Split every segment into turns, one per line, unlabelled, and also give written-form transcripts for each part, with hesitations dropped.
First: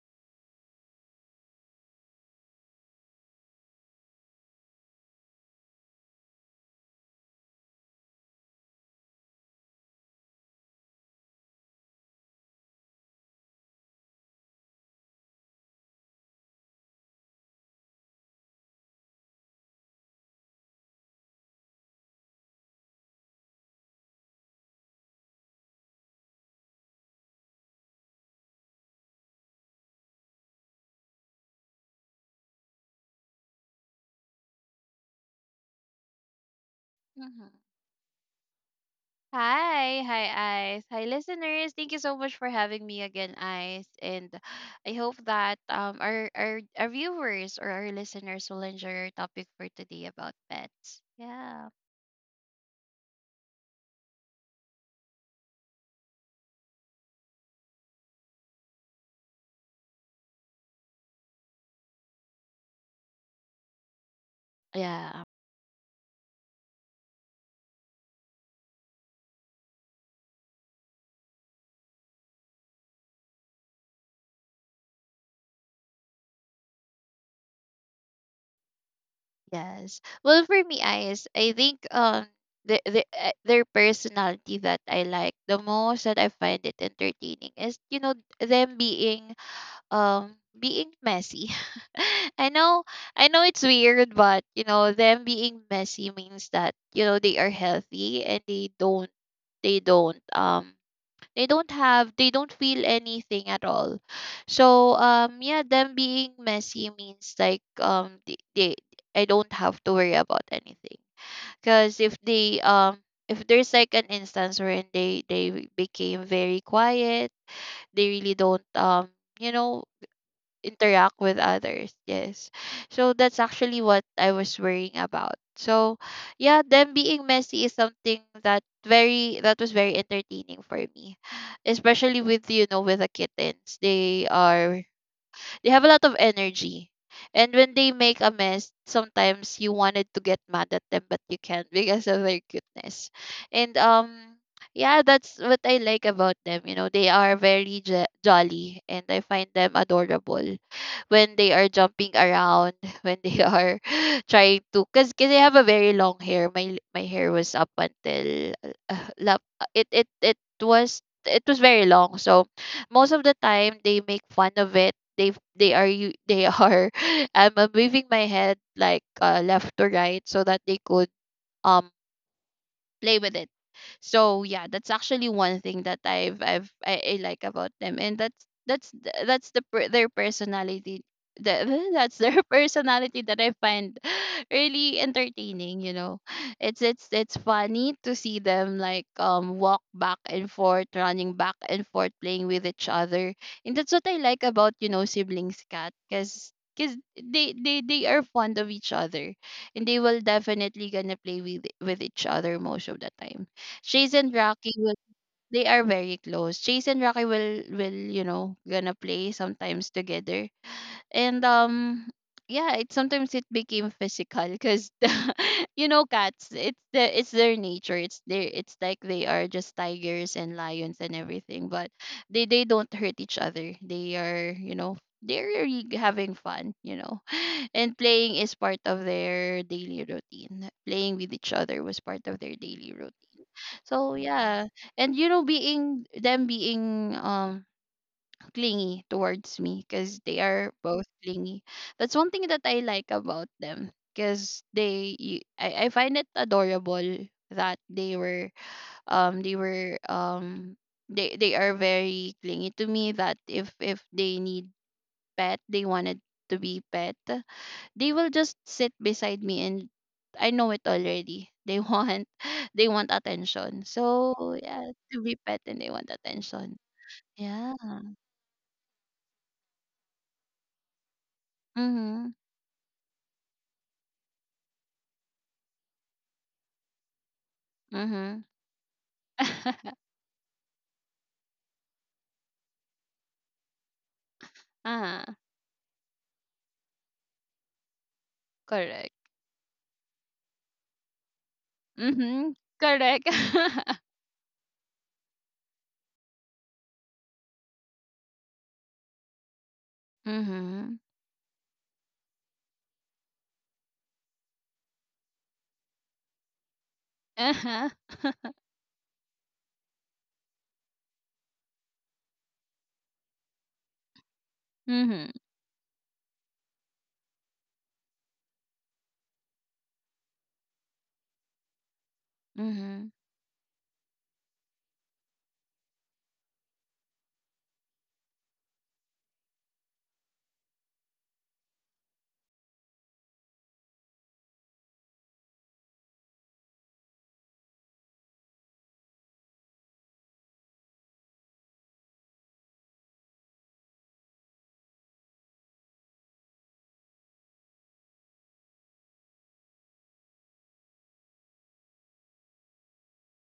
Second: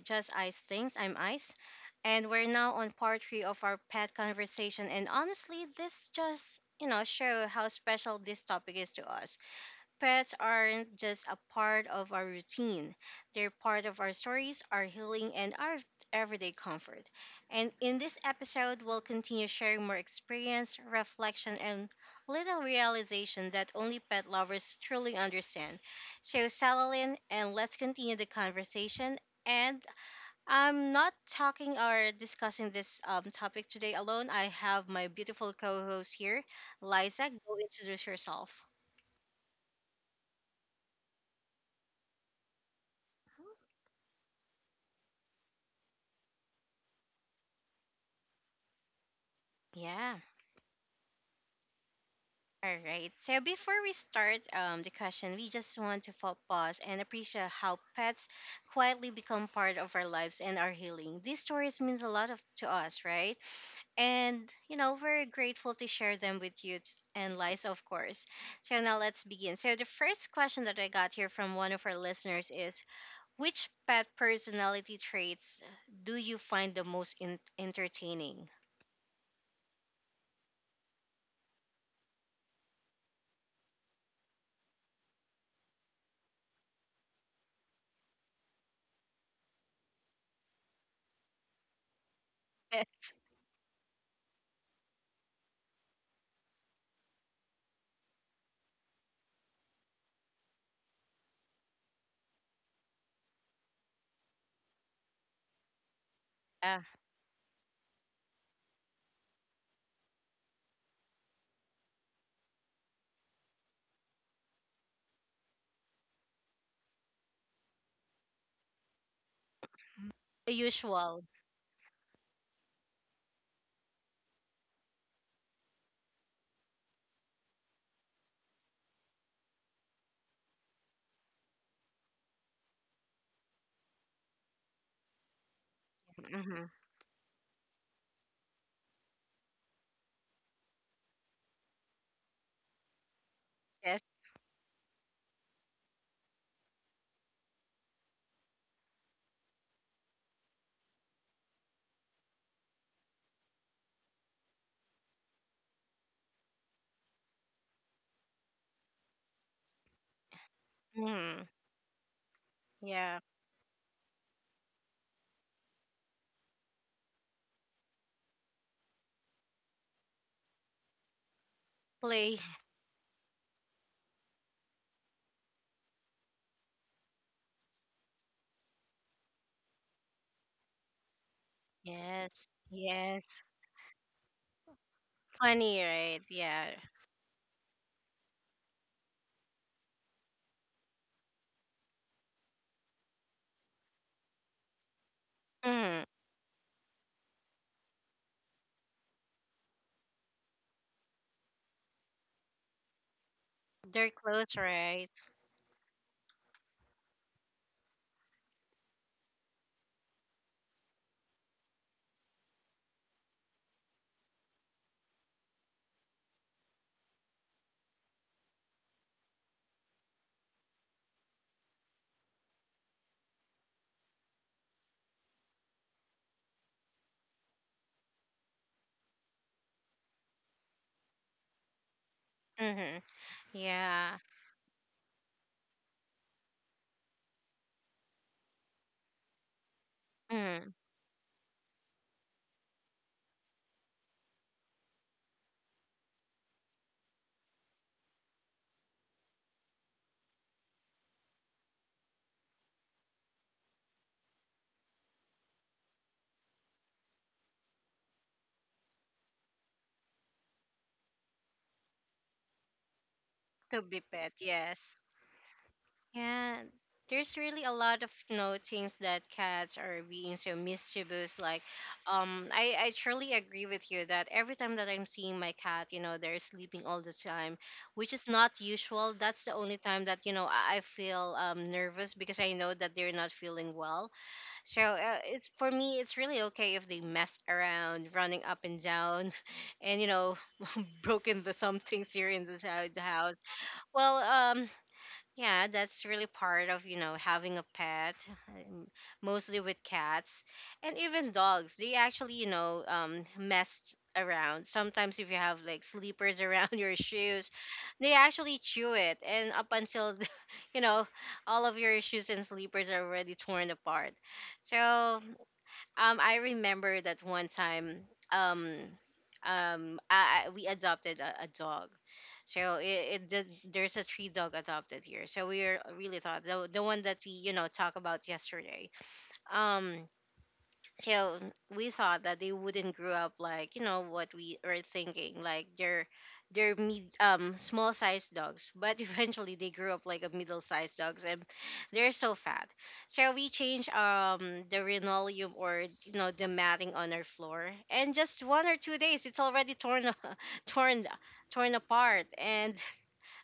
Just Ice Things. I'm Ice, and we're now on part three of our pet conversation. And honestly, this just show how special this topic is to us. Pets aren't just a part of our routine, they're part of our stories, our healing, and our everyday comfort. And in this episode, we'll continue sharing more experience, reflection, and little realization that only pet lovers truly understand. So, settle in and let's continue the conversation. And I'm not talking or discussing this topic today alone. I have my beautiful co host here, Liza.
Mhm.
Go introduce yourself.
Hi, Ice. Hi, listeners. Thank you so much for having me again, Ice. And I hope that our viewers or our listeners will enjoy our topic for today
Yeah.
about pets. Yeah.
All right. So before we start the question, we just want to pause and appreciate how pets quietly become part of our lives and our healing. These stories means a lot of to us, right? And
Yeah.
we're grateful to share them with you and Liza, of course. So now let's begin. So the first question that I got here from one of our listeners is, which pet personality traits do you find the most entertaining?
Yes. Well, for me, Ice, I think the their personality that I like the most that I find it entertaining is them being being messy. I know
Yes.
I know it's weird, but you know, them being messy means that, you know, they are healthy and they don't they don't um they don't have they don't feel anything at all. So yeah, them being
Uh,
messy means like they I don't have to worry about anything. Cause if there's like an instance wherein they became very quiet, they really don't, you know,
the
interact
usual.
with others. Yes. So that's actually what I was worrying about. So yeah, them being messy is something that very that was very entertaining for me. Especially with you know with the kittens. They have a lot of
Hmm.
energy. And when they make a mess, sometimes you wanted to get mad at them, but you can't because of their cuteness. And yeah, that's what I like about them. You know, they are very jolly, and I find them adorable when they are jumping around, when they are trying to, cause I have a very long hair. My hair was up until lap. It it it was it
Yes.
was very long. So most
Yeah.
of the time they make fun of it they are I'm moving my head like left to right so that they could um
Play.
play with it. So yeah, that's actually one thing that I like about them, and that's their personality. The, that's their
Yes.
personality
Yes.
that I find really entertaining.
Funny,
You know,
right? Yeah.
it's funny to see them like walk back and forth, running back and forth, playing with each other, and that's what I like about you know siblings cat,
Mm.
because cause 'cause they are fond of each other and they will definitely gonna play with each other most of the time.
They're
Chase and
close,
Rocky will
right?
they are very close. Chase and Rocky will you know gonna play sometimes together, and yeah it sometimes it became physical because you know cats it's their nature it's like they are just tigers and lions and everything but they don't hurt each other they are you know they're really having fun you know and playing is part of their daily routine, playing with each other was part of their daily
Mm-hmm.
routine. So
Yeah.
yeah. And you know being them being clingy towards me, because they
Mm.
are both clingy. That's one thing that I like about them because I find it adorable that um they were um they are very clingy to me, that if they need pet, they wanted to be pet, they will just sit beside me. And I know it already, they want they want
To
attention.
be pet,
So yeah,
yes.
to be pet and they want
Yeah.
attention.
There's really a
Yeah.
lot of things that cats are being so mischievous. Like,
Mhm.
I truly agree with you that every time that I'm seeing my cat, you know, they're sleeping all the time, which is
Mhm.
not usual. That's the only time that I feel nervous because I know that they're not feeling well. So
Ah,
it's for me, it's really okay if they mess around, running up and
correct.
down, and you know, broken the some things here in
Mhm.
this the
Correct.
house. Well, um, yeah, that's really part of having a pet, um, mostly with cats and
Mhm.
even dogs. They actually messed around. Sometimes if you have like sleepers around your shoes,
Uh-huh.
they actually chew it, and up until you know all of your shoes and sleepers are already torn apart. So
Mhm.
I remember that one time. Um, we adopted a, dog, so
Mhm.
it did, there's a three dog adopted here. So we are really thought the one that we talk about yesterday. Um, so we thought that they wouldn't grow up like what we were thinking like they're mid, small sized dogs but eventually they grew up like a middle sized dogs and they're so fat. So we changed the linoleum or you know the matting on our floor, and just 1 or 2 days it's already torn torn torn apart. And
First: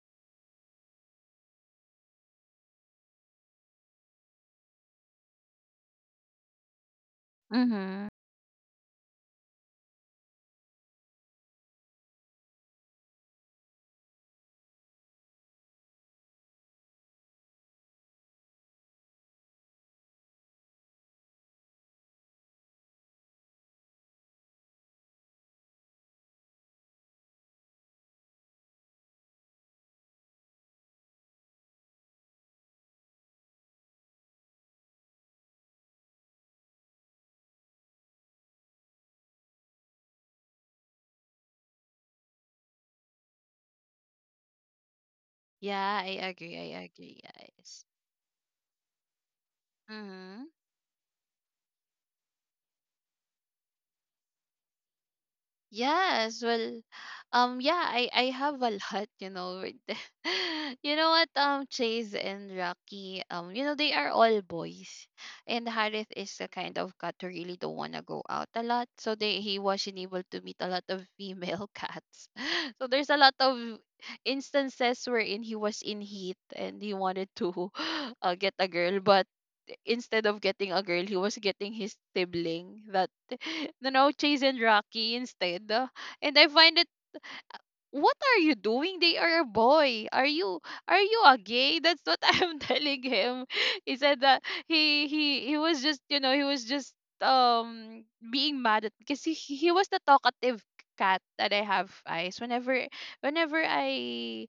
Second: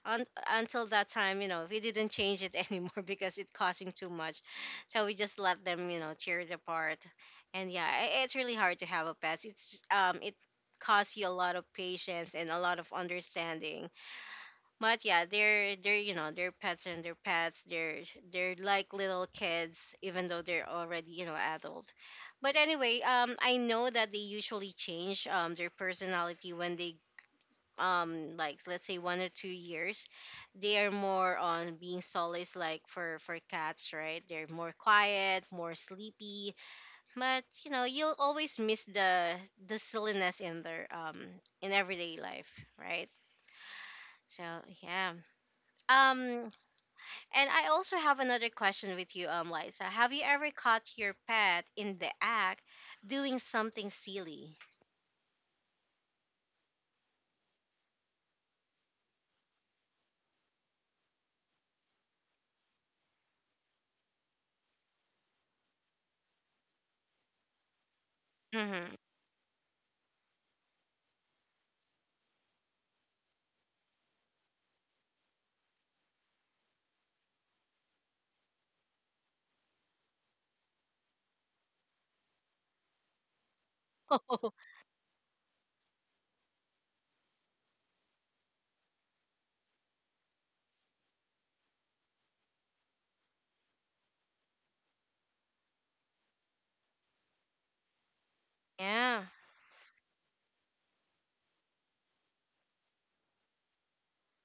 until that time, you know, we didn't change it anymore because it costing too much. So we just let them, you know, tear it apart. And yeah,
Mhm.
it's really hard to have a pet. It's it costs you a lot of patience and a lot of understanding. But yeah, they're they're pets and they're pets. They're like little kids, even though they're already adult. But anyway, I know that they usually change their personality when they like let's say 1 or 2 years, they are more on being solace, like for cats, right? They're more quiet, more sleepy, but you know you'll always miss the silliness in their in everyday life, right? So yeah.
Yeah, I
um
agree. I agree.
and
Yes.
I also have another question with you, Liza. Have you
Mhm.
ever caught your pet in the act doing something silly?
Yes, well, yeah, I have a lot, you know, with the, you know what, Chase and Rocky, you know, they are all boys, and Harith is the kind of cat who really don't wanna go out a lot,
Mm-hmm.
so they he wasn't able to meet a lot of female cats, so there's a lot of instances wherein he was in heat and he wanted to get a girl, but instead of getting a girl, he was getting his sibling that, you know, chasing Rocky instead. And I find it, what are you doing? They are a boy. Are you a gay? That's what I'm telling him. He said that he was just you know he was just um being mad at because
Yeah,
he was the talkative cat that I have eyes, whenever I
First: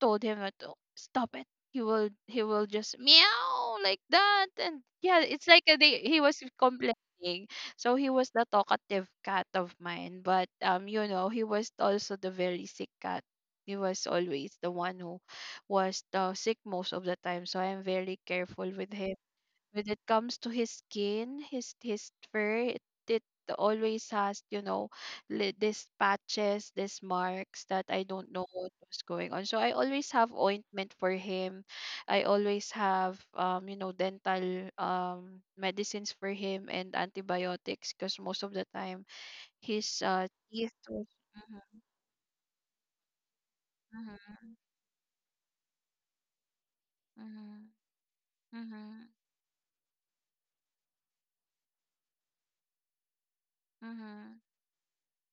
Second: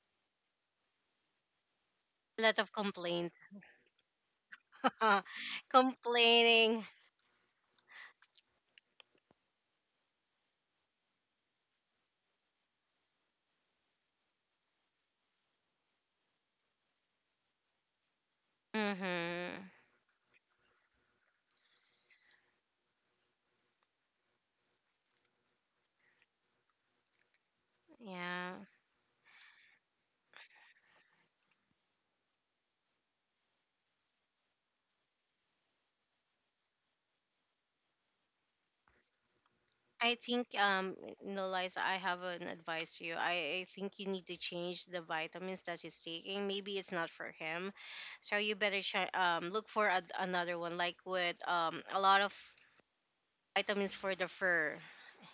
told him that "Oh, stop it."
a
He
lot
will
of
just
complaints.
meow like that. And yeah,
uh,
it's like a, they, he was
complaining.
complaining. So he was the talkative cat of mine, but you know, he was also the very sick cat. He was always the one who was the sick most of the time. So I'm very careful with him
Mm-hmm.
when it comes to his skin, his fur, it always has, you know, these patches, these marks that I don't know
Yeah.
what was going on. So I always have ointment for him. I always have, you know, dental medicines for him and antibiotics because most of the time his
I think
teeth was.
no lies,
Mhm,
I have an advice to you. I think you need to
mhm,
change the vitamins that he's taking. Maybe it's not for him.
mhm,
So you better
mhm,
look for another one, like with a lot of vitamins for the
mhm.
fur.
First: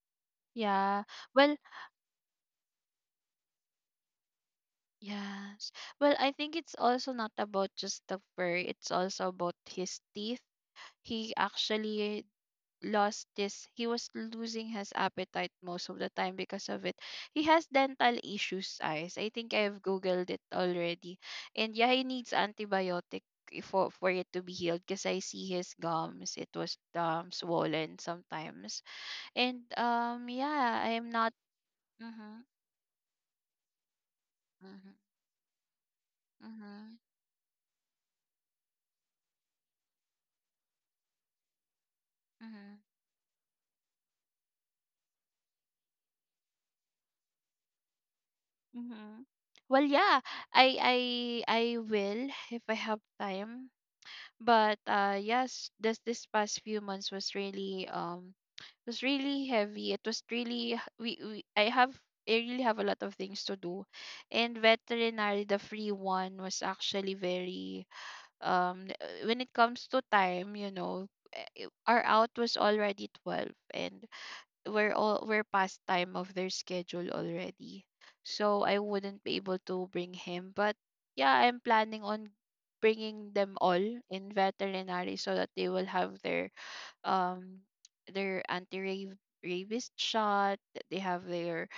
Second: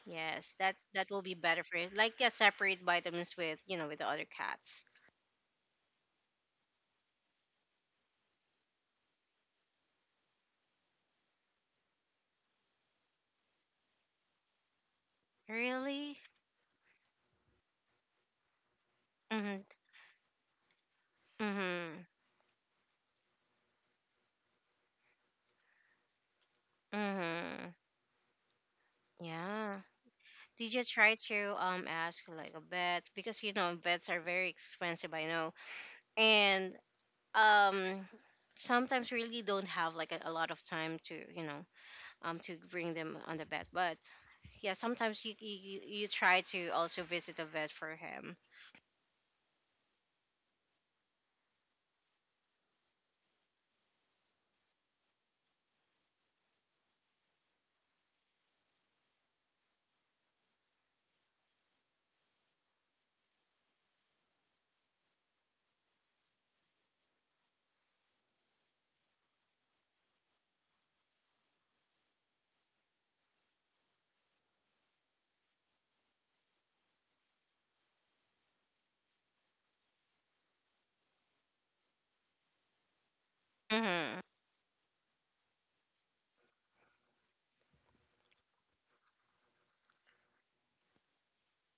Yes, that
Yeah.
that will be
Well,
better for it. Like yeah, separate vitamins with, you know, with the other cats.
yes. Well, I think it's also not about just the fur, it's also about his teeth. He actually lost this he was losing his appetite most of the
Really?
time because of it. He has dental issues, eyes. I think
Mhm.
I've googled it already. And yeah, he
Mhm.
needs antibiotic for it to be healed, because I see his gums, it was
Mhm.
swollen sometimes. And
Yeah. Did
yeah,
you
I am
try
not.
to ask
Mm-hmm,
like a vet, because you know vets are very
mm-hmm,
expensive, I know, and
mm-hmm,
um sometimes really don't have like a lot of time to to
mm-hmm.
bring them on the vet, but yeah sometimes you try to also visit a vet for him.
Mhm. Well, yeah, I I will if I have time. But yes, this past few months was really heavy. It was really h- we I have I really have a lot of things to do. And veterinary, the free one was actually very when it comes to time, you know, our out was already 12, and we're all we're past time of their schedule already. So I wouldn't be able to bring him, but yeah, I'm planning on bringing them all
Mm-hmm.
in veterinary so that they will have um their anti rabies shot. That They have their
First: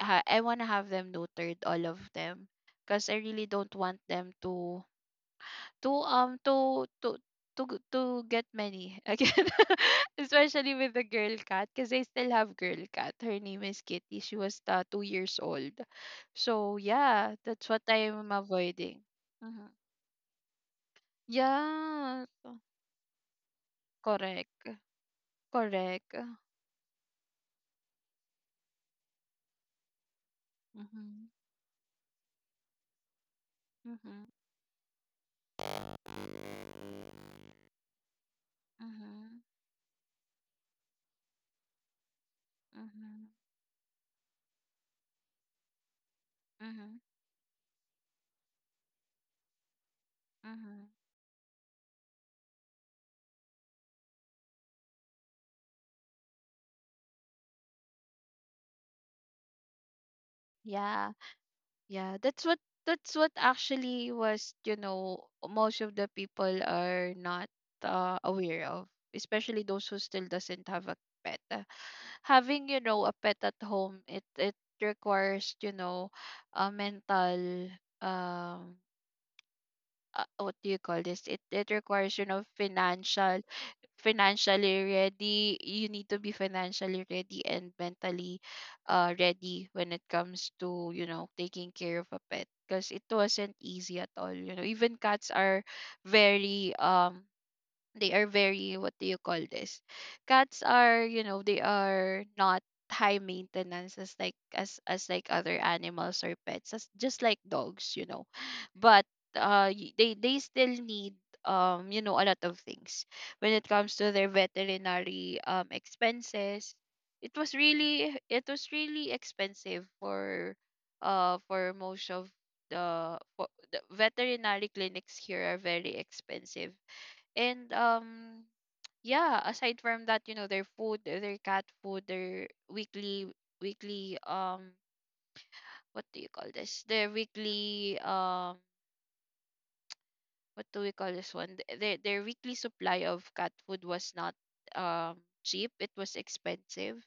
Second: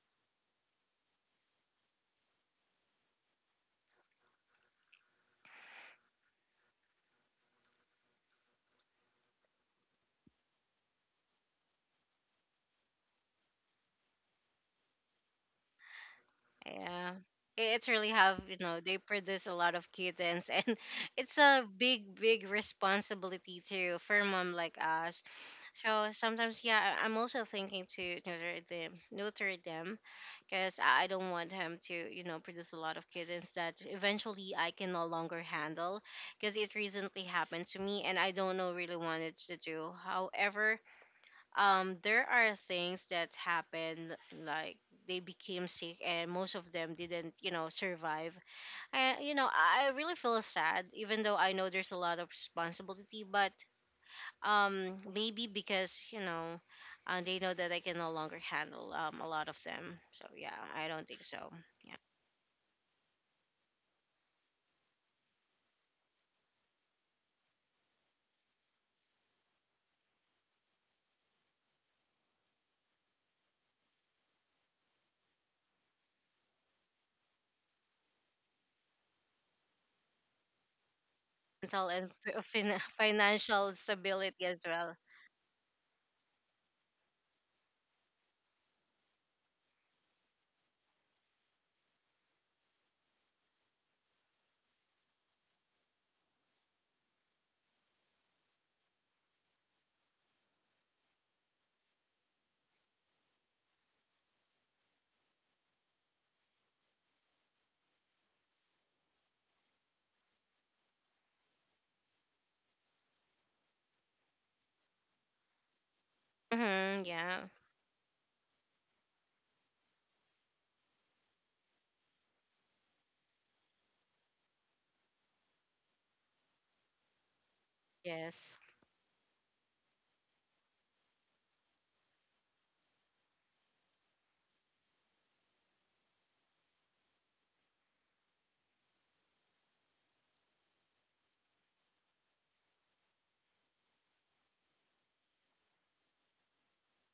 I want to have them neutered, all of them, because I really don't want them to to um to to to get many again. Especially with the girl cat, because I still have girl cat, her name is Kitty, she was 2 years old. So
Yeah,
yeah, that's what
it's really
I am
have you know, they
avoiding.
produce a lot
Mm-hmm.
of kittens, and it's a big
Yeah
big
so-
responsibility too for mom
correct
like us. So
correct.
sometimes, yeah, I'm also thinking to neuter them, because I
Mm-hmm.
don't want him to, you know, produce a lot of kittens that
Mm-hmm.
eventually I can no longer handle, because it recently
Mm-hmm.
happened to me, and I don't know really wanted
Mm-hmm.
to do. However, there are things
Mm-hmm.
that happened, like they became sick, and most of them didn't, you know, survive. And you know, I really feel sad,
Mm-hmm.
even though I know there's a lot of responsibility, but maybe because you know, they know that I can no longer handle a lot of them. So yeah, I don't
Yeah.
think so. Yeah,
Yeah, that's what actually was, you know, most of the people are not aware of, especially those who still doesn't have a pet. Having, you know, a pet at home, it requires, you know, a mental um what do you call this? It
mental and
requires, you know,
financial stability as
financially
well.
ready. You need to be financially ready and mentally ready when it comes to, you know, taking care of a pet because it wasn't easy at all. You know, even cats are very they are very what do you call this, cats are you know they are not high maintenance as like as other animals or pets as just like dogs, you know. But they still need you know a lot of things when it comes to their veterinary expenses.
Mm-hmm,
It
yeah.
was really it was really expensive for most of the, for, the veterinary clinics here are very expensive. And
Yes.
yeah, aside from that, you know, their food, their cat food, their weekly weekly um what do you call this? Their weekly what do we call this one? Their weekly supply of cat food was not cheap. It was expensive.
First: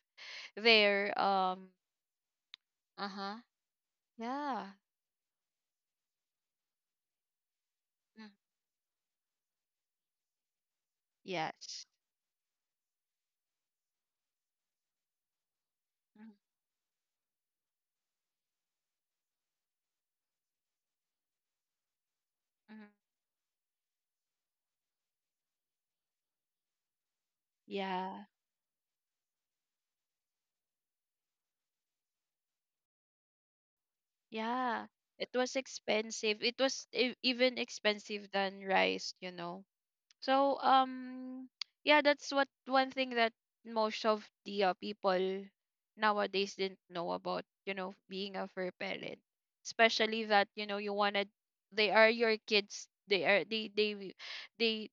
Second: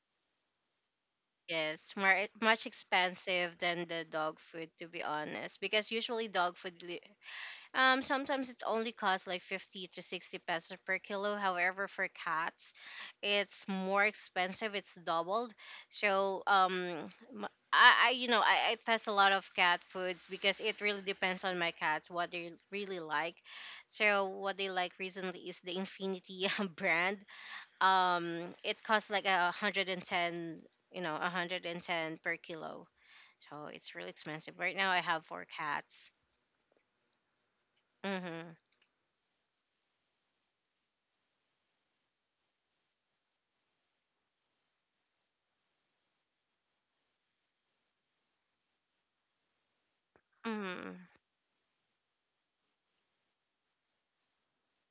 Their um.
Yes. More much
Uh-huh.
expensive than the dog food,
Yeah.
to be honest, because usually dog food
Mm,
sometimes it only costs like 50 to 60 pesos per kilo.
yes.
However, for cats, it's more expensive. It's doubled.
Mhm,
So, m- I you know, I test a lot of cat foods because it really depends on my cats, what they
mhm.
really like. So, what they like recently is the Infinity brand.
Yeah.
It costs like a 110, you know, 110 per kilo. So, it's really expensive. Right
Yeah.
now, I have
It
four
was
cats.
expensive. It was even expensive
Mm-hmm.
than rice, you know. So yeah, that's what one thing that most of the people nowadays didn't know about, you know, being a fur parent. Especially that, you know, you
Mm-hmm.
wanted they are your kids. They are they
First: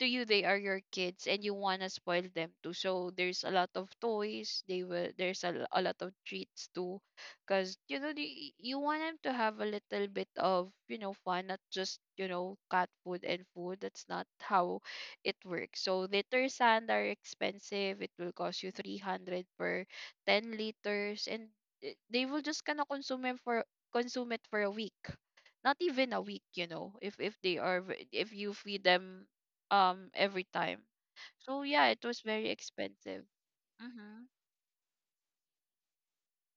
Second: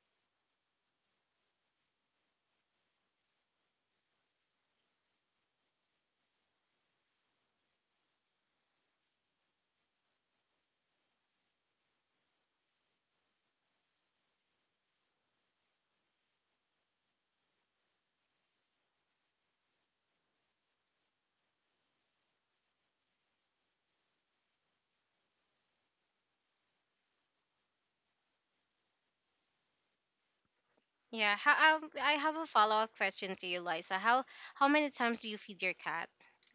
to you they are your kids and you want to spoil them too. So there's a lot of toys, they will there's a lot of treats too, because you know the you want them to have a little bit of you know fun, not just you know cat food and food, that's not how it works. So liter sand are expensive, it will cost you 300 per 10 liters. And they will just kind of consume it for a week, not even a week, you know, if they are if you feed them every time.
Yeah,
So
how,
yeah, it
I
was
have a
very
follow-up
expensive.
question to you, Liza.
Mm-hmm.
How many times do you feed your cat?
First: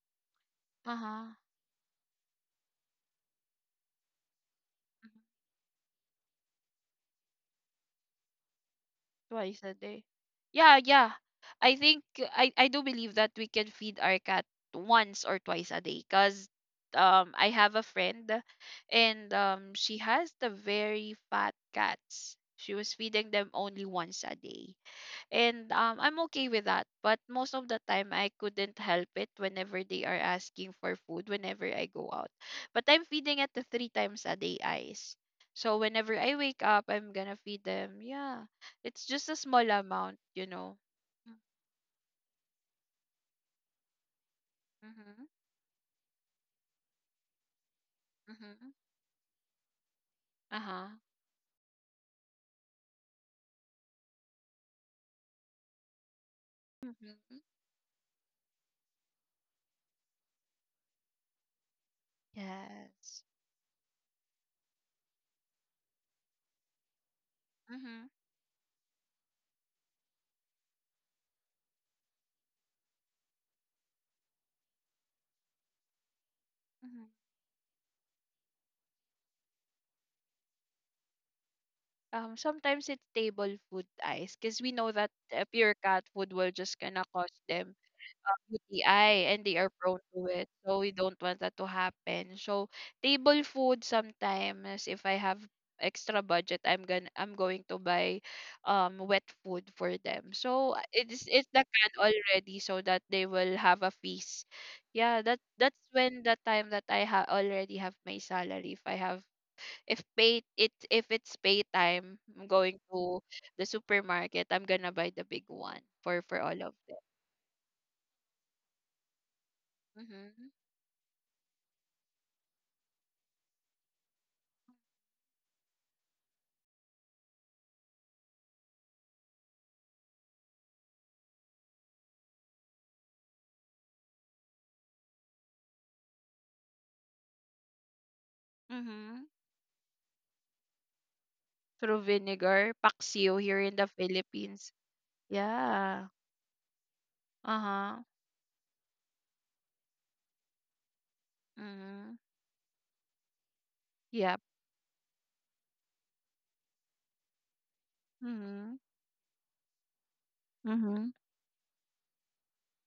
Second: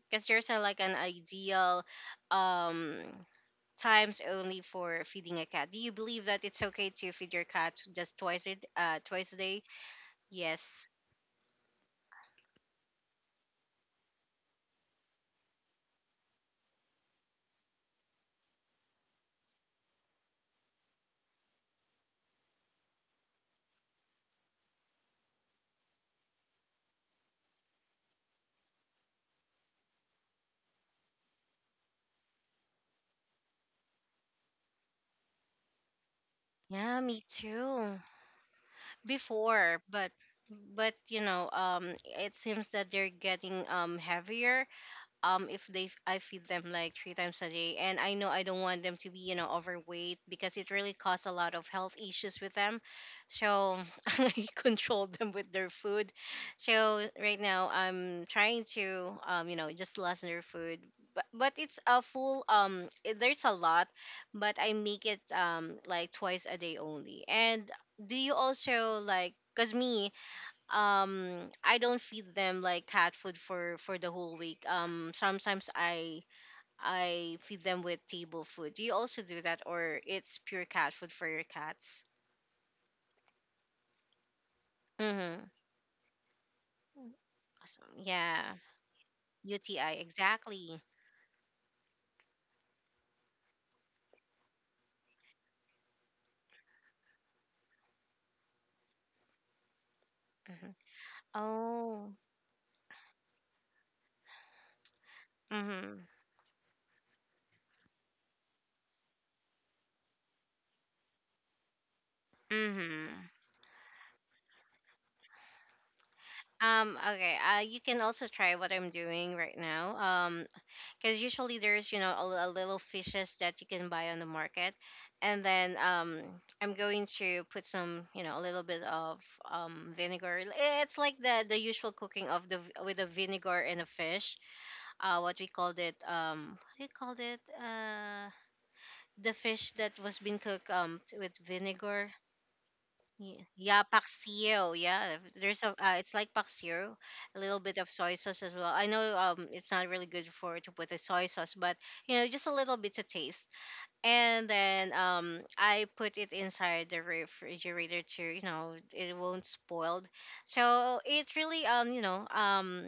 Because there's like an
Uh-huh.
ideal um times only for feeding a cat. Do you believe that it's okay to feed your cat just twice twice a
Twice
day?
a day. Yeah,
Yes.
yeah. I think I do believe that we can feed our cat once or twice a day cuz I have a friend, and she has the very fat cats. She was feeding them only once a day. And I'm okay with that. But most of the time, I couldn't help it whenever they are asking for food, whenever I go out. But I'm feeding at the 3 times a day eyes. So whenever I wake up,
Yeah,
I'm
me
gonna feed
too.
them. Yeah, it's just a small
Before,
amount.
but you
Mm.
know, it seems that they're getting heavier.
Mm-hmm.
If they I feed them like three times a day, and I know I don't
Mm-hmm.
want them to be you know overweight because it
Uh-huh.
really causes a lot of health issues with them. So I control them with their food. So
Mm-hmm.
right now I'm trying to you know just lessen their food, but it's a full it,
Yes.
there's a lot, but I make it like twice a day only. And
Mm-hmm.
do you also like because me I don't feed them like cat food for the whole week. Sometimes
Mm-hmm.
I feed them with table food. Do you also do that or it's pure cat food for your cats?
Sometimes it's table food ice because we know that
Mhm.
pure cat food will just gonna cost them
So, yeah.
UTI, and they are
UTI
prone to it.
exactly.
So we don't want that to happen. So table food sometimes, if I have extra budget, I'm going to buy wet food for them.
Mhm.
So it's the can
Oh.
already so that they will have a feast. Yeah, that's
Mhm.
when the time that already have my salary, if I have, if it's pay time, I'm going to
Mhm.
the supermarket. I'm gonna buy the big one for all of them.
Okay, you can also try what I'm doing right now.
Mhm.
Because usually there's you know a little fishes that you can buy on the market. And then I'm going to put some you know a little bit of vinegar. It's like the usual cooking of the with the vinegar and the fish. What we called it, what do you called it,
Mhm.
the fish that was being cooked with vinegar.
Through vinegar, paksiw
Yeah,
here in
yeah,
the Philippines.
paksiw. Yeah, there's a.
Yeah.
It's like paksiw, a little bit of
Uh-huh.
soy sauce as well. I know it's not really good for to put the soy sauce, but
Mm-hmm.
you know, just a little bit to taste.
Yep.
And then I put it inside the refrigerator to you know
Mm-hmm.
it won't spoiled. So
Mm-hmm.
it really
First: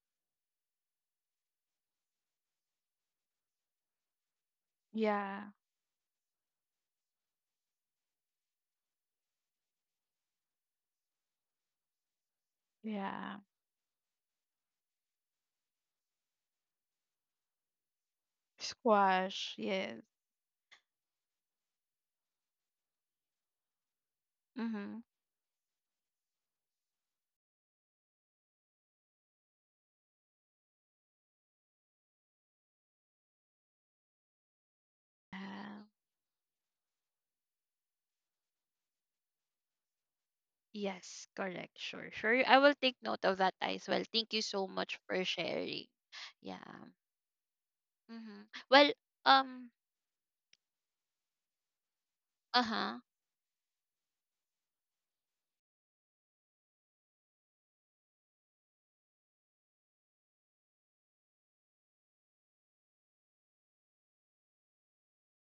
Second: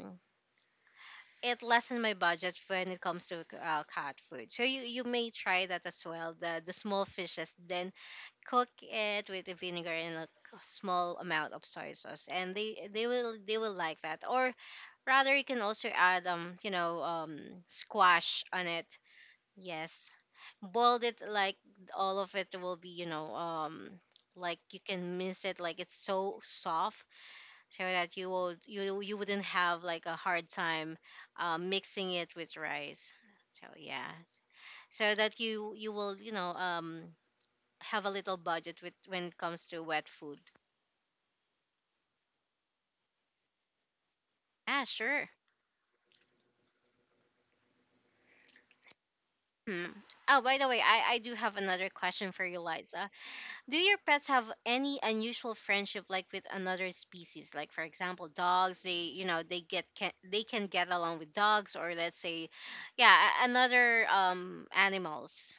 it lessens my budget when it comes to cat food. So you may
Yeah.
try that as well. The small fishes, the cook it with the vinegar and a small amount of soy sauce, and
Yeah.
they will like that. Or rather you can also add squash on it.
Squash, yes.
Yes, boiled it like all of it will be like you
Mm-hmm.
can mince it like it's so soft, so that you will you you wouldn't have like a hard time mixing it with rice. So yeah, so that you
Yeah.
you will have a little budget with when it comes to wet food.
Yes, correct. Sure, sure. I will take note of that as well. Thank you so
Ah,
much for
sure.
sharing. Yeah. Mm-hmm. Well, um,
Hmm. Oh, by the way, I do have another question for you,
uh-huh.
Liza. Do your pets have any unusual friendship like with another species? Like for example, dogs, they you know, they get can they can get along with dogs, or let's say yeah, another animals.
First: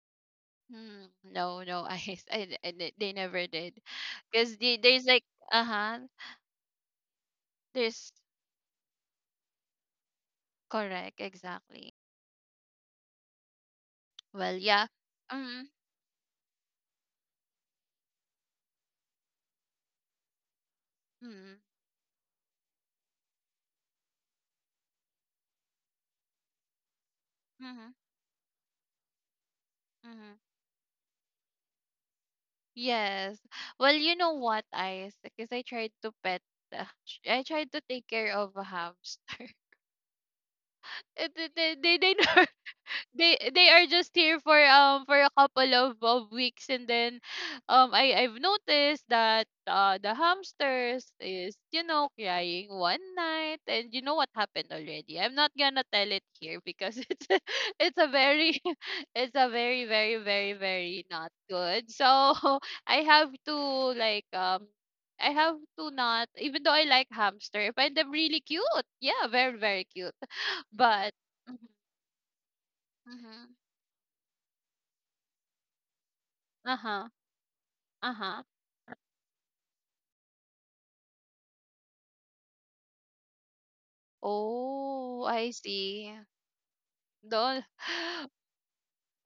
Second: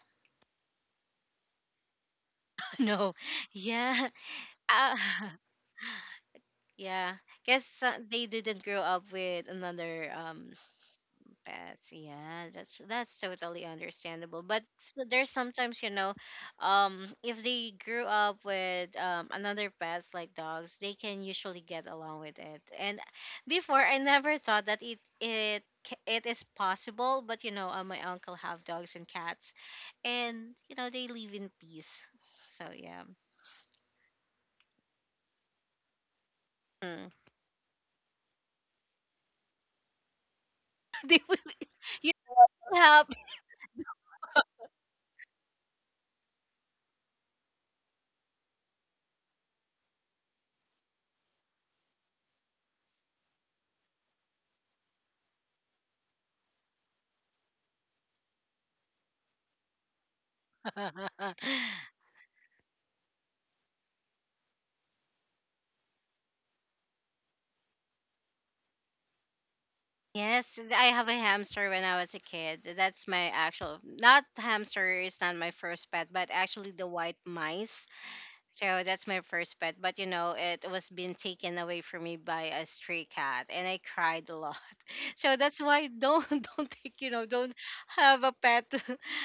Hmm, no, no, I, I they
No.
never did,
Yeah.
because
Uh,
there's like, uh-huh,
yeah. Guess
there's
they didn't grow up with another
correct,
Yes,
exactly.
yeah, that's totally understandable.
Well,
But
yeah.
there's
Mm.
sometimes, if they grew up with another pets like dogs, they can
Mm.
usually get along with it. And before, I never thought that it is possible. But
Mm.
my uncle have dogs and cats,
Hmm.
and you know they live in peace. So yeah.
Yes. Well, you know what, Ice? Because the-
Mm.
I tried to take care of a hamster.
They
Eh,
will, you will help.
They are just here for a couple of weeks, and then I've noticed that the hamsters is, you know, crying one night, and you know what happened already. I'm not gonna tell it here because it's a very it's a very very very very not good. So I have to like I have to, not even though I like hamster, I find them really cute. Yeah, very very cute.
Yes, and I have
But
a
Mhm.
hamster when I was a kid. That's my
Mhm.
actual, not hamster is not my first pet, but actually the
Uh-huh.
white mice.
Uh-huh.
So that's my first pet. But you know, it was being taken away from me by a stray cat, and I cried a lot.
Oh,
So
I
that's why
see.
don't don't take don't
Don't
have a pet.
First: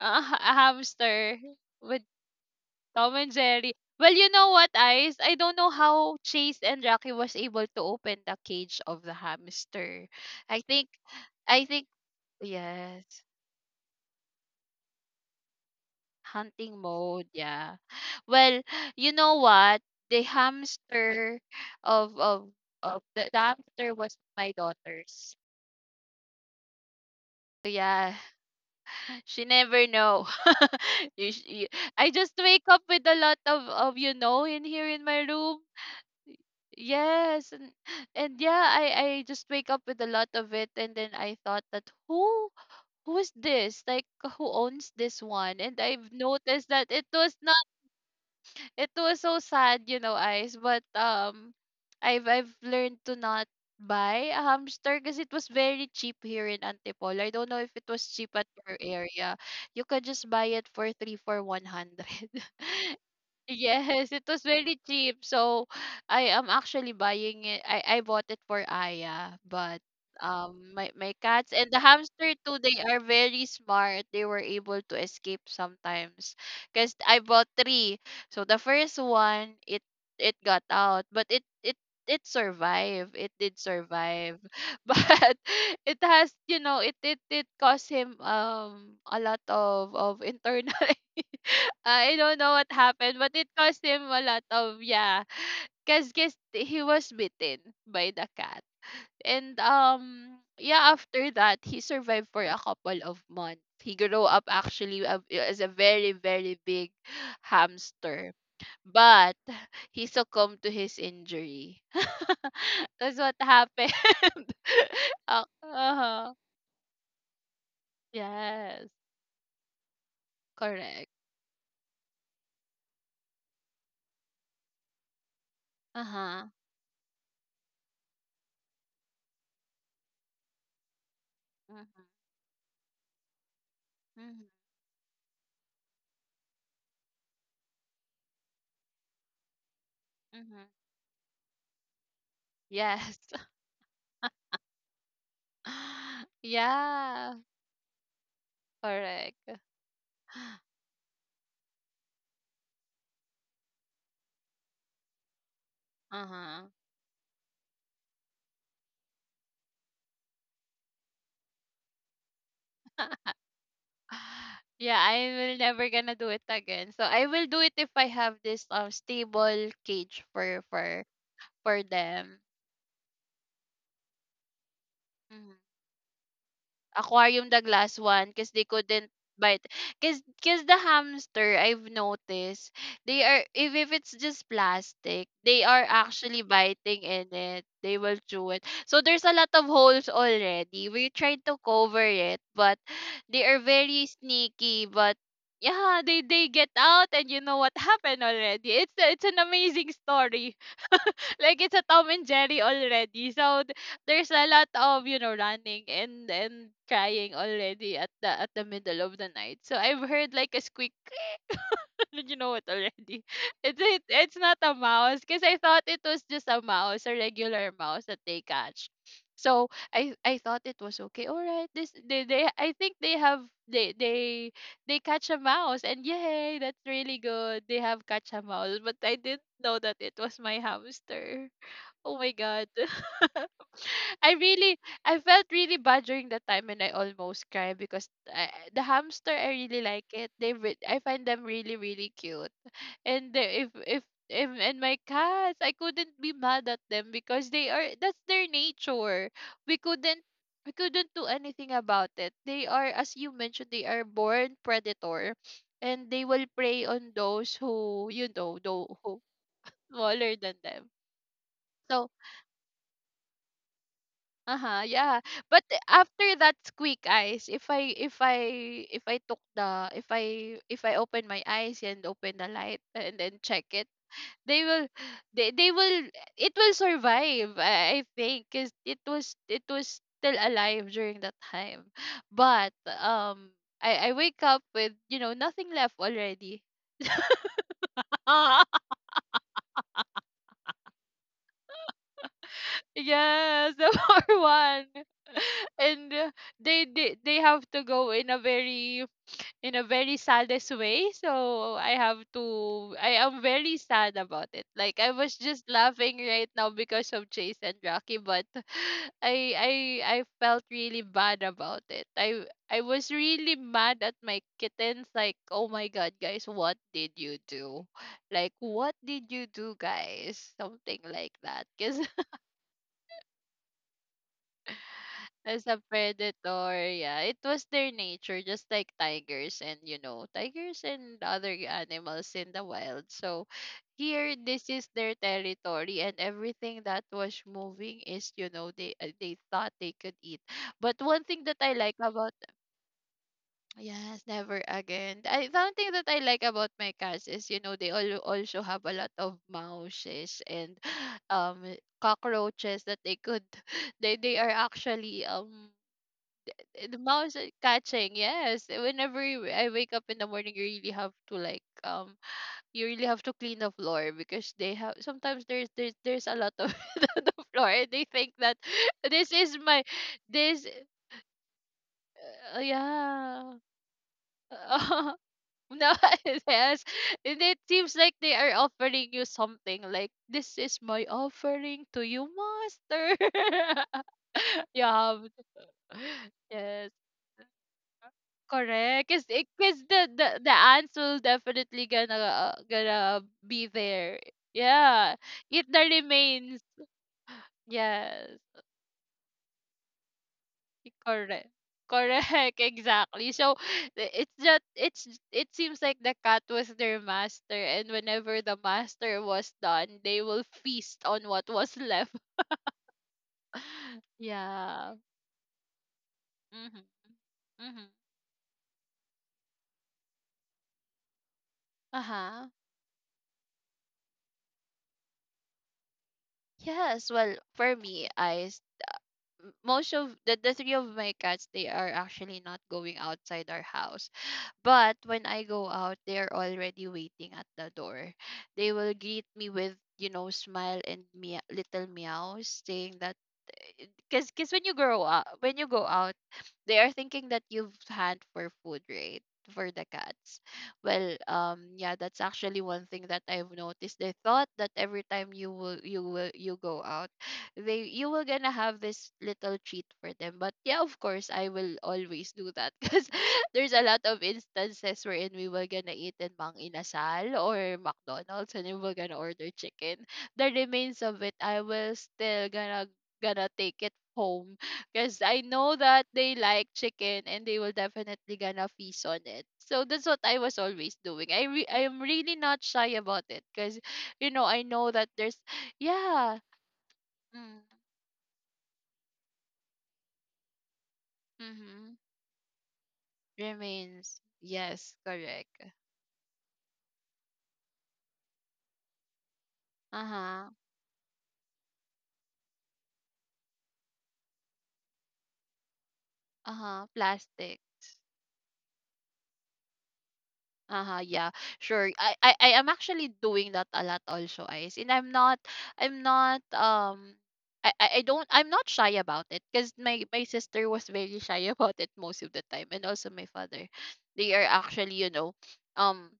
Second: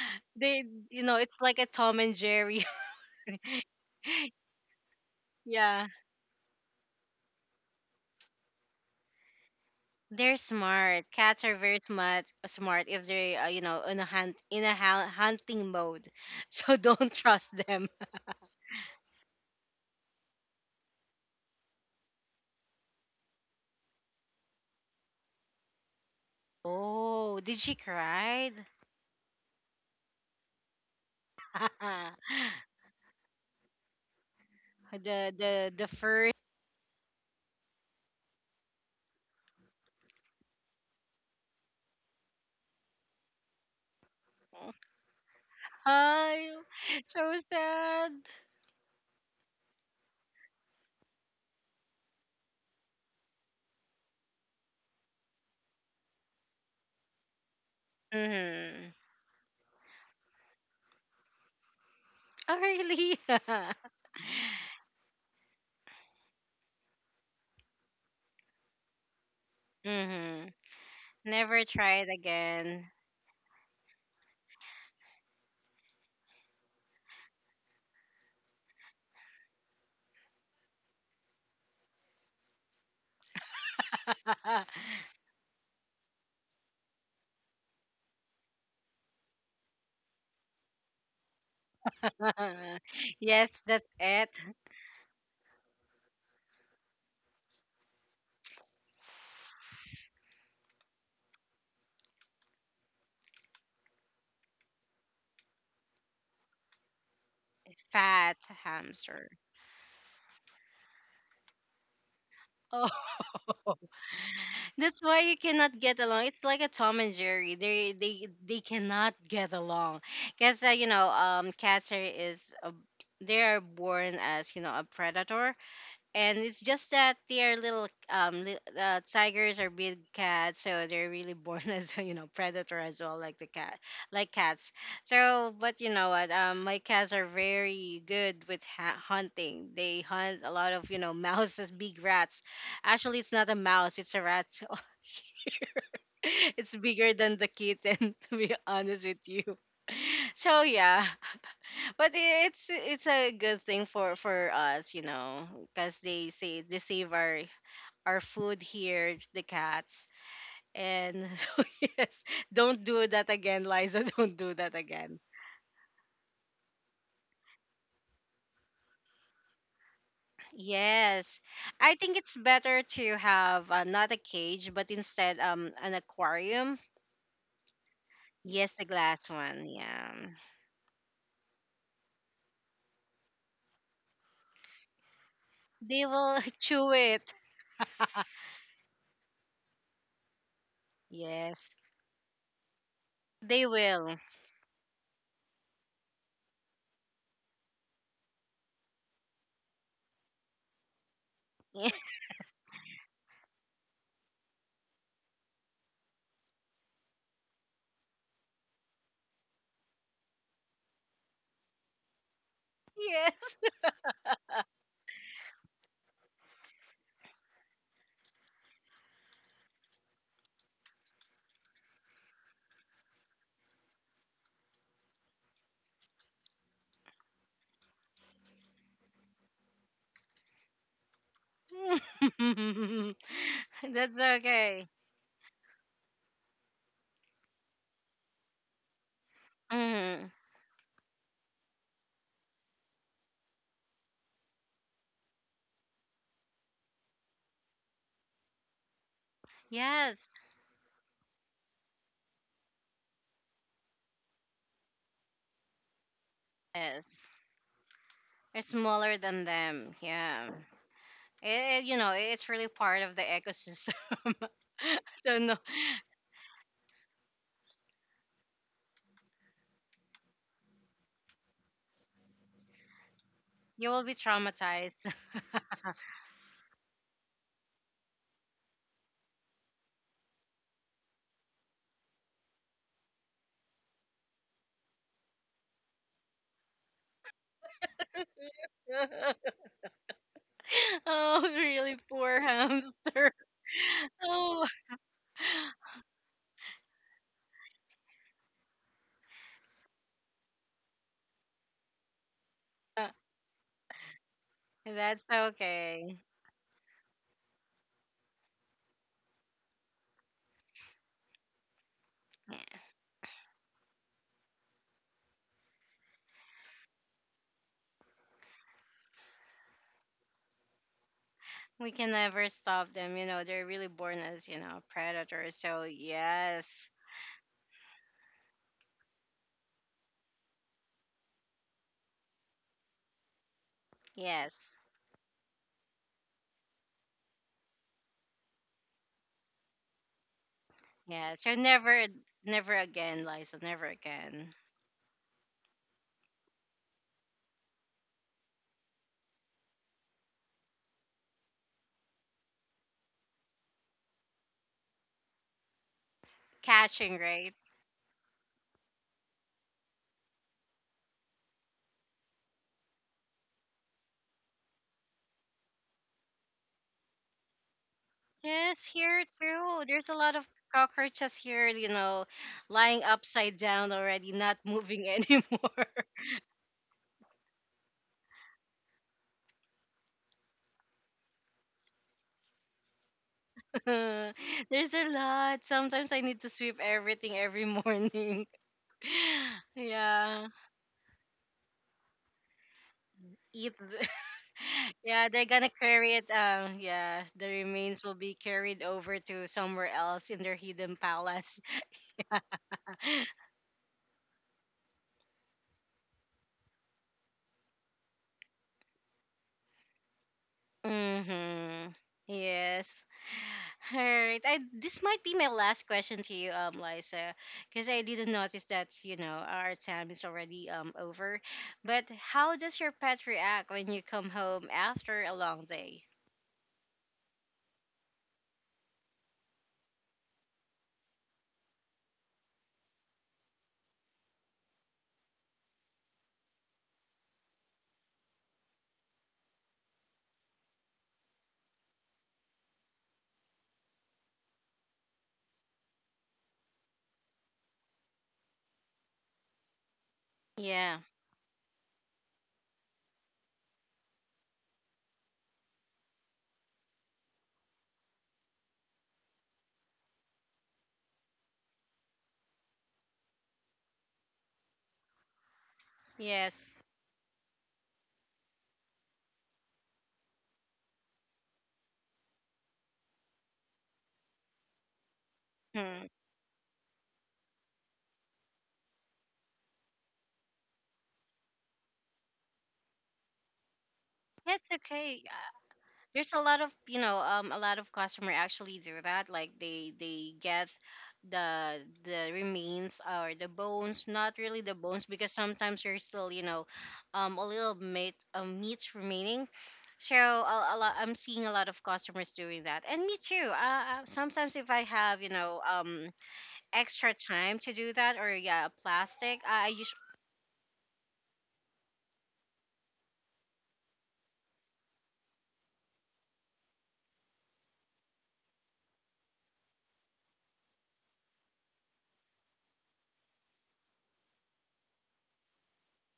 a
They, you know,
hamster
it's like a Tom
with
and Jerry.
Tom and Jerry. Well, you know what, Ice? I don't know
Yeah.
how Chase and Rocky was able to open the cage of the hamster.
They're
I think,
smart. Cats are
I
very
think,
smart. Smart
yes,
if they're you know, in a hunting mode,
hunting
so don't
mode.
trust
Yeah.
them.
Well, you know what? The hamster of of of the hamster was my daughter's.
Oh, did
So
she
yeah,
cry?
she never know. you, sh- you, I just wake up with a lot of, you know, in here in my
the
room.
the first
Yes, and yeah, I just wake up with a lot of it, and then I thought that who is this? Like, who owns this one? And I've
hi,
noticed that
so sad.
it was so sad, you know, eyes. But I've learned to not buy a hamster because it was very cheap here in Antipolo. I don't know if it was cheap at your
Mm-hmm.
area. You could just buy it for three for 100.
Oh really?
Yes, it was very cheap. So I am actually buying it. I bought it for Aya, but
Mm-hmm.
my cats
Never
and the
try it
hamster too, they
again.
are very smart. They were able to escape sometimes because I bought three. So the first one, it got out, but it survived. It did survive. But it has, you know, it caused him a lot of internal. I don't know what happened, but it
Yes,
caused
that's
him a
it.
lot of, yeah, cause guess he was bitten by the cat, and yeah, after that he survived for a couple of months. He grew up actually as a very very big hamster,
Fat hamster.
but he succumbed to his injury.
Oh.
That's what happened.
That's why you
Uh
cannot get along.
huh.
It's like a Tom and Jerry. They
Yes,
cannot get along because you
correct.
know, cats are is a, they are born as you know a predator,
Uh
and
huh.
it's just that they are little tigers are big cats, so they're really born as you
Mm-hmm.
know predator as well, like the cat, like cats. So but you know what, my cats are very good with hunting. They hunt a
Hmm.
lot of, you know, mouses, big rats.
Yes.
Actually it's not a mouse, it's a rat, so it's bigger
Yeah,
than the kitten. To be honest with you,
correct.
so yeah, but it's a good thing for us, you know, because they say
Uh-huh.
they save our food here, the cats, and so yes, don't do that again, Liza. Don't do that
Yeah,
again.
I will never gonna do it again. So I will do it if I have this stable cage for
Yes,
for
I think it's
them.
better to have not a cage, but instead
Mm-hmm.
an aquarium.
Aquarium, the glass one because they
Yes, the
couldn't
glass
bite,
one.
because
Yeah,
the hamster, I've noticed, they are, if it's just plastic, they are
they will
actually
chew
biting in
it.
it, they will chew it, so there's a lot of holes already. We tried to
Yes,
cover it, but they are
they
very
will.
sneaky. But yeah, they get out, and you know what happened already. It's an amazing story. Like it's a Tom and Jerry already. So there's a lot of, you know, running and crying already at the middle of the night. So I've heard like a squeak. You know it already.
Yes.
It's not a mouse because I thought it was just a mouse, a regular mouse that they catch. So I thought it was okay. All right, this they I think they catch a mouse, and yay, that's really good. They have catch a mouse, but I didn't know that it was my hamster. Oh my god.
That's
I really
okay.
I felt really bad during that time and I almost cried because I, the hamster I really like
Hmm.
it. I find them really really cute. And the, if and my cats, I couldn't be mad at them because they are that's their nature. We couldn't
Yes,
we couldn't do anything about it. They are, as you mentioned, they are born predator, and they will prey on
yes.
those who, you know,
They are
though
smaller
who
than them.
smaller
Yeah.
than them.
It, you
So,
know, it's really part of the ecosystem.
uh-huh, yeah.
So no,
But after that squeak eyes, if I took the, if I open my eyes and open the light and then check it,
you will be
they will
traumatized.
they will it will survive. I think cuz it was still alive during that time. But I wake up with, you know, nothing left already.
Oh, really poor hamster.
Yes, the poor
Oh,
one. And they have to go in a very, saddest way. So I have to
uh,
I am very sad about it. Like I
that's
was just laughing
okay.
right now because of Chase and Rocky, but I I I felt really bad about it. I was really mad at my kittens like, "Oh my god, guys, what did you do?" Like, "What did you do, guys?" Something like that.
We
Cuz
can never stop them. You know, they're really born as, you know, predators.
as a
So
predator,
yes,
yeah. It was their nature, just like tigers and, you know, tigers and other animals in the wild. So here, this
yes.
is their territory, and everything that was moving is, you know, they thought they could eat. But one
Yeah,
thing
so
that I like
never,
about,
never again, Liza, never
yes,
again.
never again. I One thing that I like about my cats is, you know, they all also have a lot of mouses and um cockroaches that they could they are actually eh, the
Catching,
mouse is
right?
like, catching. Yes, eh, I wake up in the morning, you really have to like you really have to clean the floor because they have sometimes there's a lot of the floor. And they think that
Yes, here
this is my,
too. There's a lot of
this
cockroaches here, you know, lying
yeah.
upside down already, not moving anymore.
No. Yes, and it seems like they are offering you something like this is my offering to you, master. You
There's a
have,
lot. Sometimes I need to sweep
yes.
everything every morning.
Correct, cause
Yeah,
the ants will definitely gonna gonna be
eat.
there. Yeah,
Yeah, they're gonna
eat the
carry it.
remains.
Yeah, the remains will be
Yes,
carried over to somewhere else in their hidden
correct,
palace.
correct, exactly. So I- it's just it's it seems like the cat was their master, and whenever the master was done, they will feast on what was
Mm-hmm.
left.
Yes. Alright, I
Yeah.
this might be my last question to you,
Mhm.
Liza, because
Mhm.
I didn't notice that you know our time is already over.
Uh
But
huh.
how does your pet react when you come home after a long day?
Yes. Well, for me, most of the three of my cats, they are actually not going outside our house, but when I go out, they are already waiting at the door. They will greet me with, you know, smile and little meows, saying that because when you grow up, when you go out, they are thinking that you've had for food, right? For the cats.
Yeah.
Well, yeah, that's actually one thing that I've noticed. They thought that every time you go out, they you will gonna have this little treat for them. But yeah, of course, I will always do that because there's a lot of instances wherein we were gonna eat in Mang
Yes.
Inasal or McDonald's and we were gonna order chicken. The remains of it, I will still gonna take it home because I know that
Hmm.
they like chicken, and they will definitely gonna feast on it. So that's what I was always doing. I am really not shy about it because, you know, I
It's
know that
okay.
there's,
There's
yeah.
a lot of, you know, a
Mm.
lot of customer actually do that. Like they get
Mm-hmm.
the remains or the bones,
Remains.
not really the
Yes,
bones, because
correct.
sometimes you're still you know a little meat, meat remaining.
Uh
So
huh.
a lot, I'm seeing a lot of customers doing that, and me too. Sometimes if I have, you know,
Uh huh.
extra time to do
Plastics.
that, or yeah, plastic, I usually,
Uh-huh, yeah, sure. I am actually doing that a lot also, Ice. And I'm not um I'm not shy about it because my sister was very shy about it most of the time, and also my father. They are actually, you know, um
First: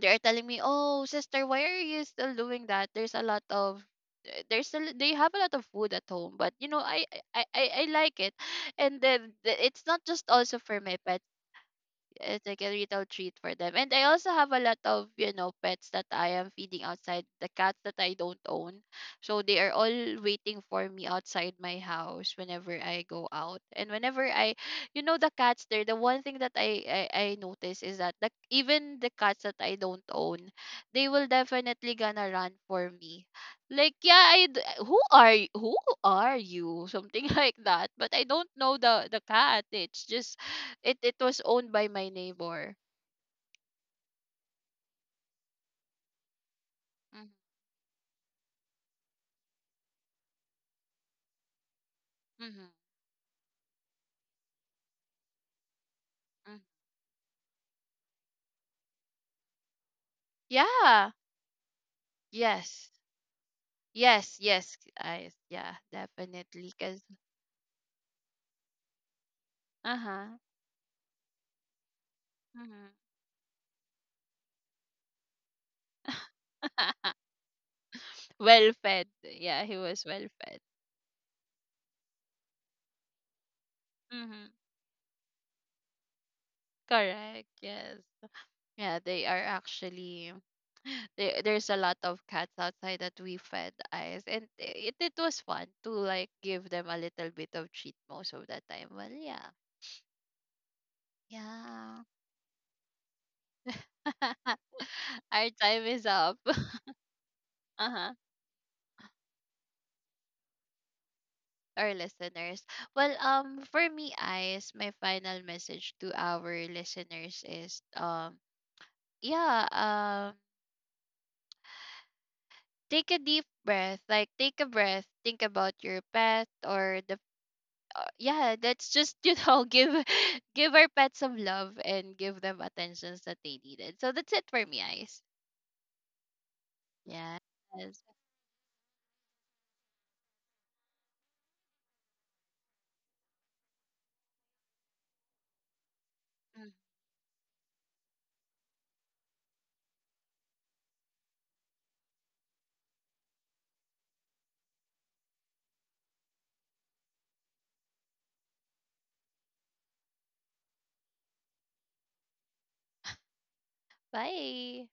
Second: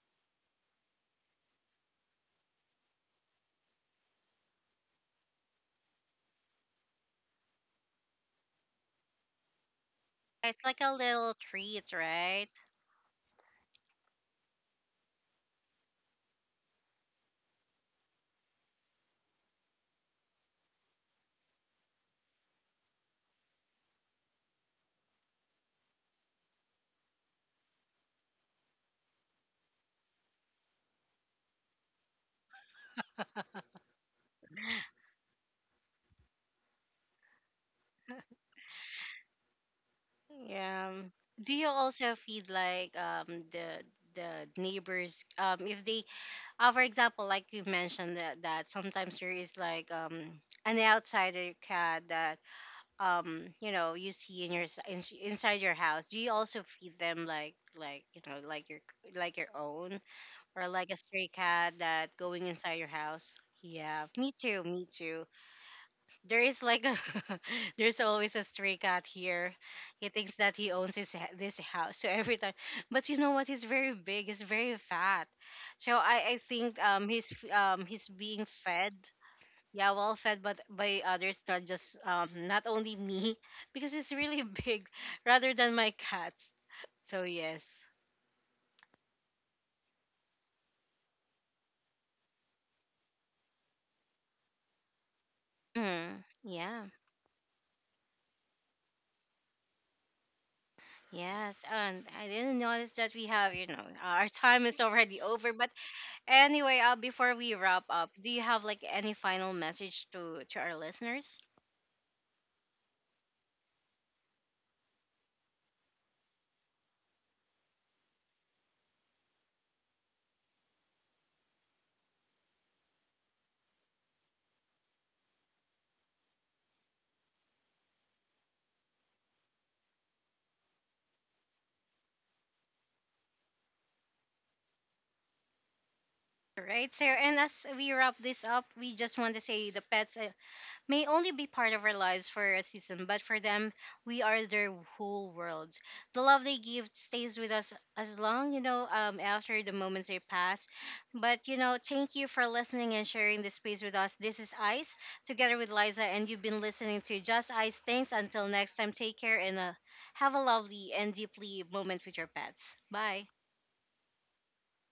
they are telling me, "Oh sister, why are you still doing that? There's a lot of, there's a, they have a lot of food at home." But you know, I like it, and then it's not just also
it's
for
like a
my pets,
little treat,
it's
right?
like a little treat for them. And I also have a lot of, you know, pets that I am feeding outside, the cats that I don't own. So they are all waiting for me outside my house whenever I go out. And whenever I, you know, the cats there, the one thing that I notice is that the, even the cats that I don't own, they will definitely gonna run for me. Like, yeah, who are, who are you? Something like that. But I don't know the cat. It's just,
Yeah.
it was
Do you
owned by my
also feed
neighbor.
like the neighbors, if they for example,
Mhm.
like you mentioned that sometimes there is like an outsider cat that
Mhm.
you know you see in your inside your house, do you
Mhm.
also feed them like, you know, like your own, or like a
Yeah.
stray cat that going inside your
Yes.
house? Yeah, me
Yes.
too,
Yes.
me too.
I Yeah,
There is
definitely,
like a
cuz
there's always a stray cat here. He thinks
uh-huh.
that he owns this house, so every time,
Mhm.
but you know what, he's very big, he's very fat, so I think he's he's being
Well
fed.
fed. Yeah, he
Yeah,
was
well
well
fed,
fed.
but by others, not just not only me, because it's really
Mhm.
big, rather than my cats. So
Correct.
yes,
Yes. Yeah, they are actually there's a lot of cats outside that we fed eyes, and it was fun to
mm,
like give them
yeah.
a little bit of treat most of the time. Well, yeah.
Yes,
Yeah.
and I didn't notice that we have, you know, our time is already
Our
over. But
time is up.
anyway, before we wrap up,
Uh-huh.
do you have like any final message to our listeners?
Our listeners, well for me eyes, my final message to our listeners is, yeah, take a deep breath, like take a breath, think about your pet or the yeah, that's just, you know, give our pets some love and give them attentions that they needed. So that's it for me eyes.
Right. So,
Yes.
and as we wrap this up, we just want to say the pets may only be part of our lives for a season, but for them, we are their whole world. The love they
Mm.
give stays with us as long, you know, after the moments they pass. But, you know, thank you for listening and sharing this space with us. This is Ice, together with Liza, and you've been listening to Just Ice. Thanks. Until next time, take care and have a lovely and deeply moment with your pets. Bye.
Bye.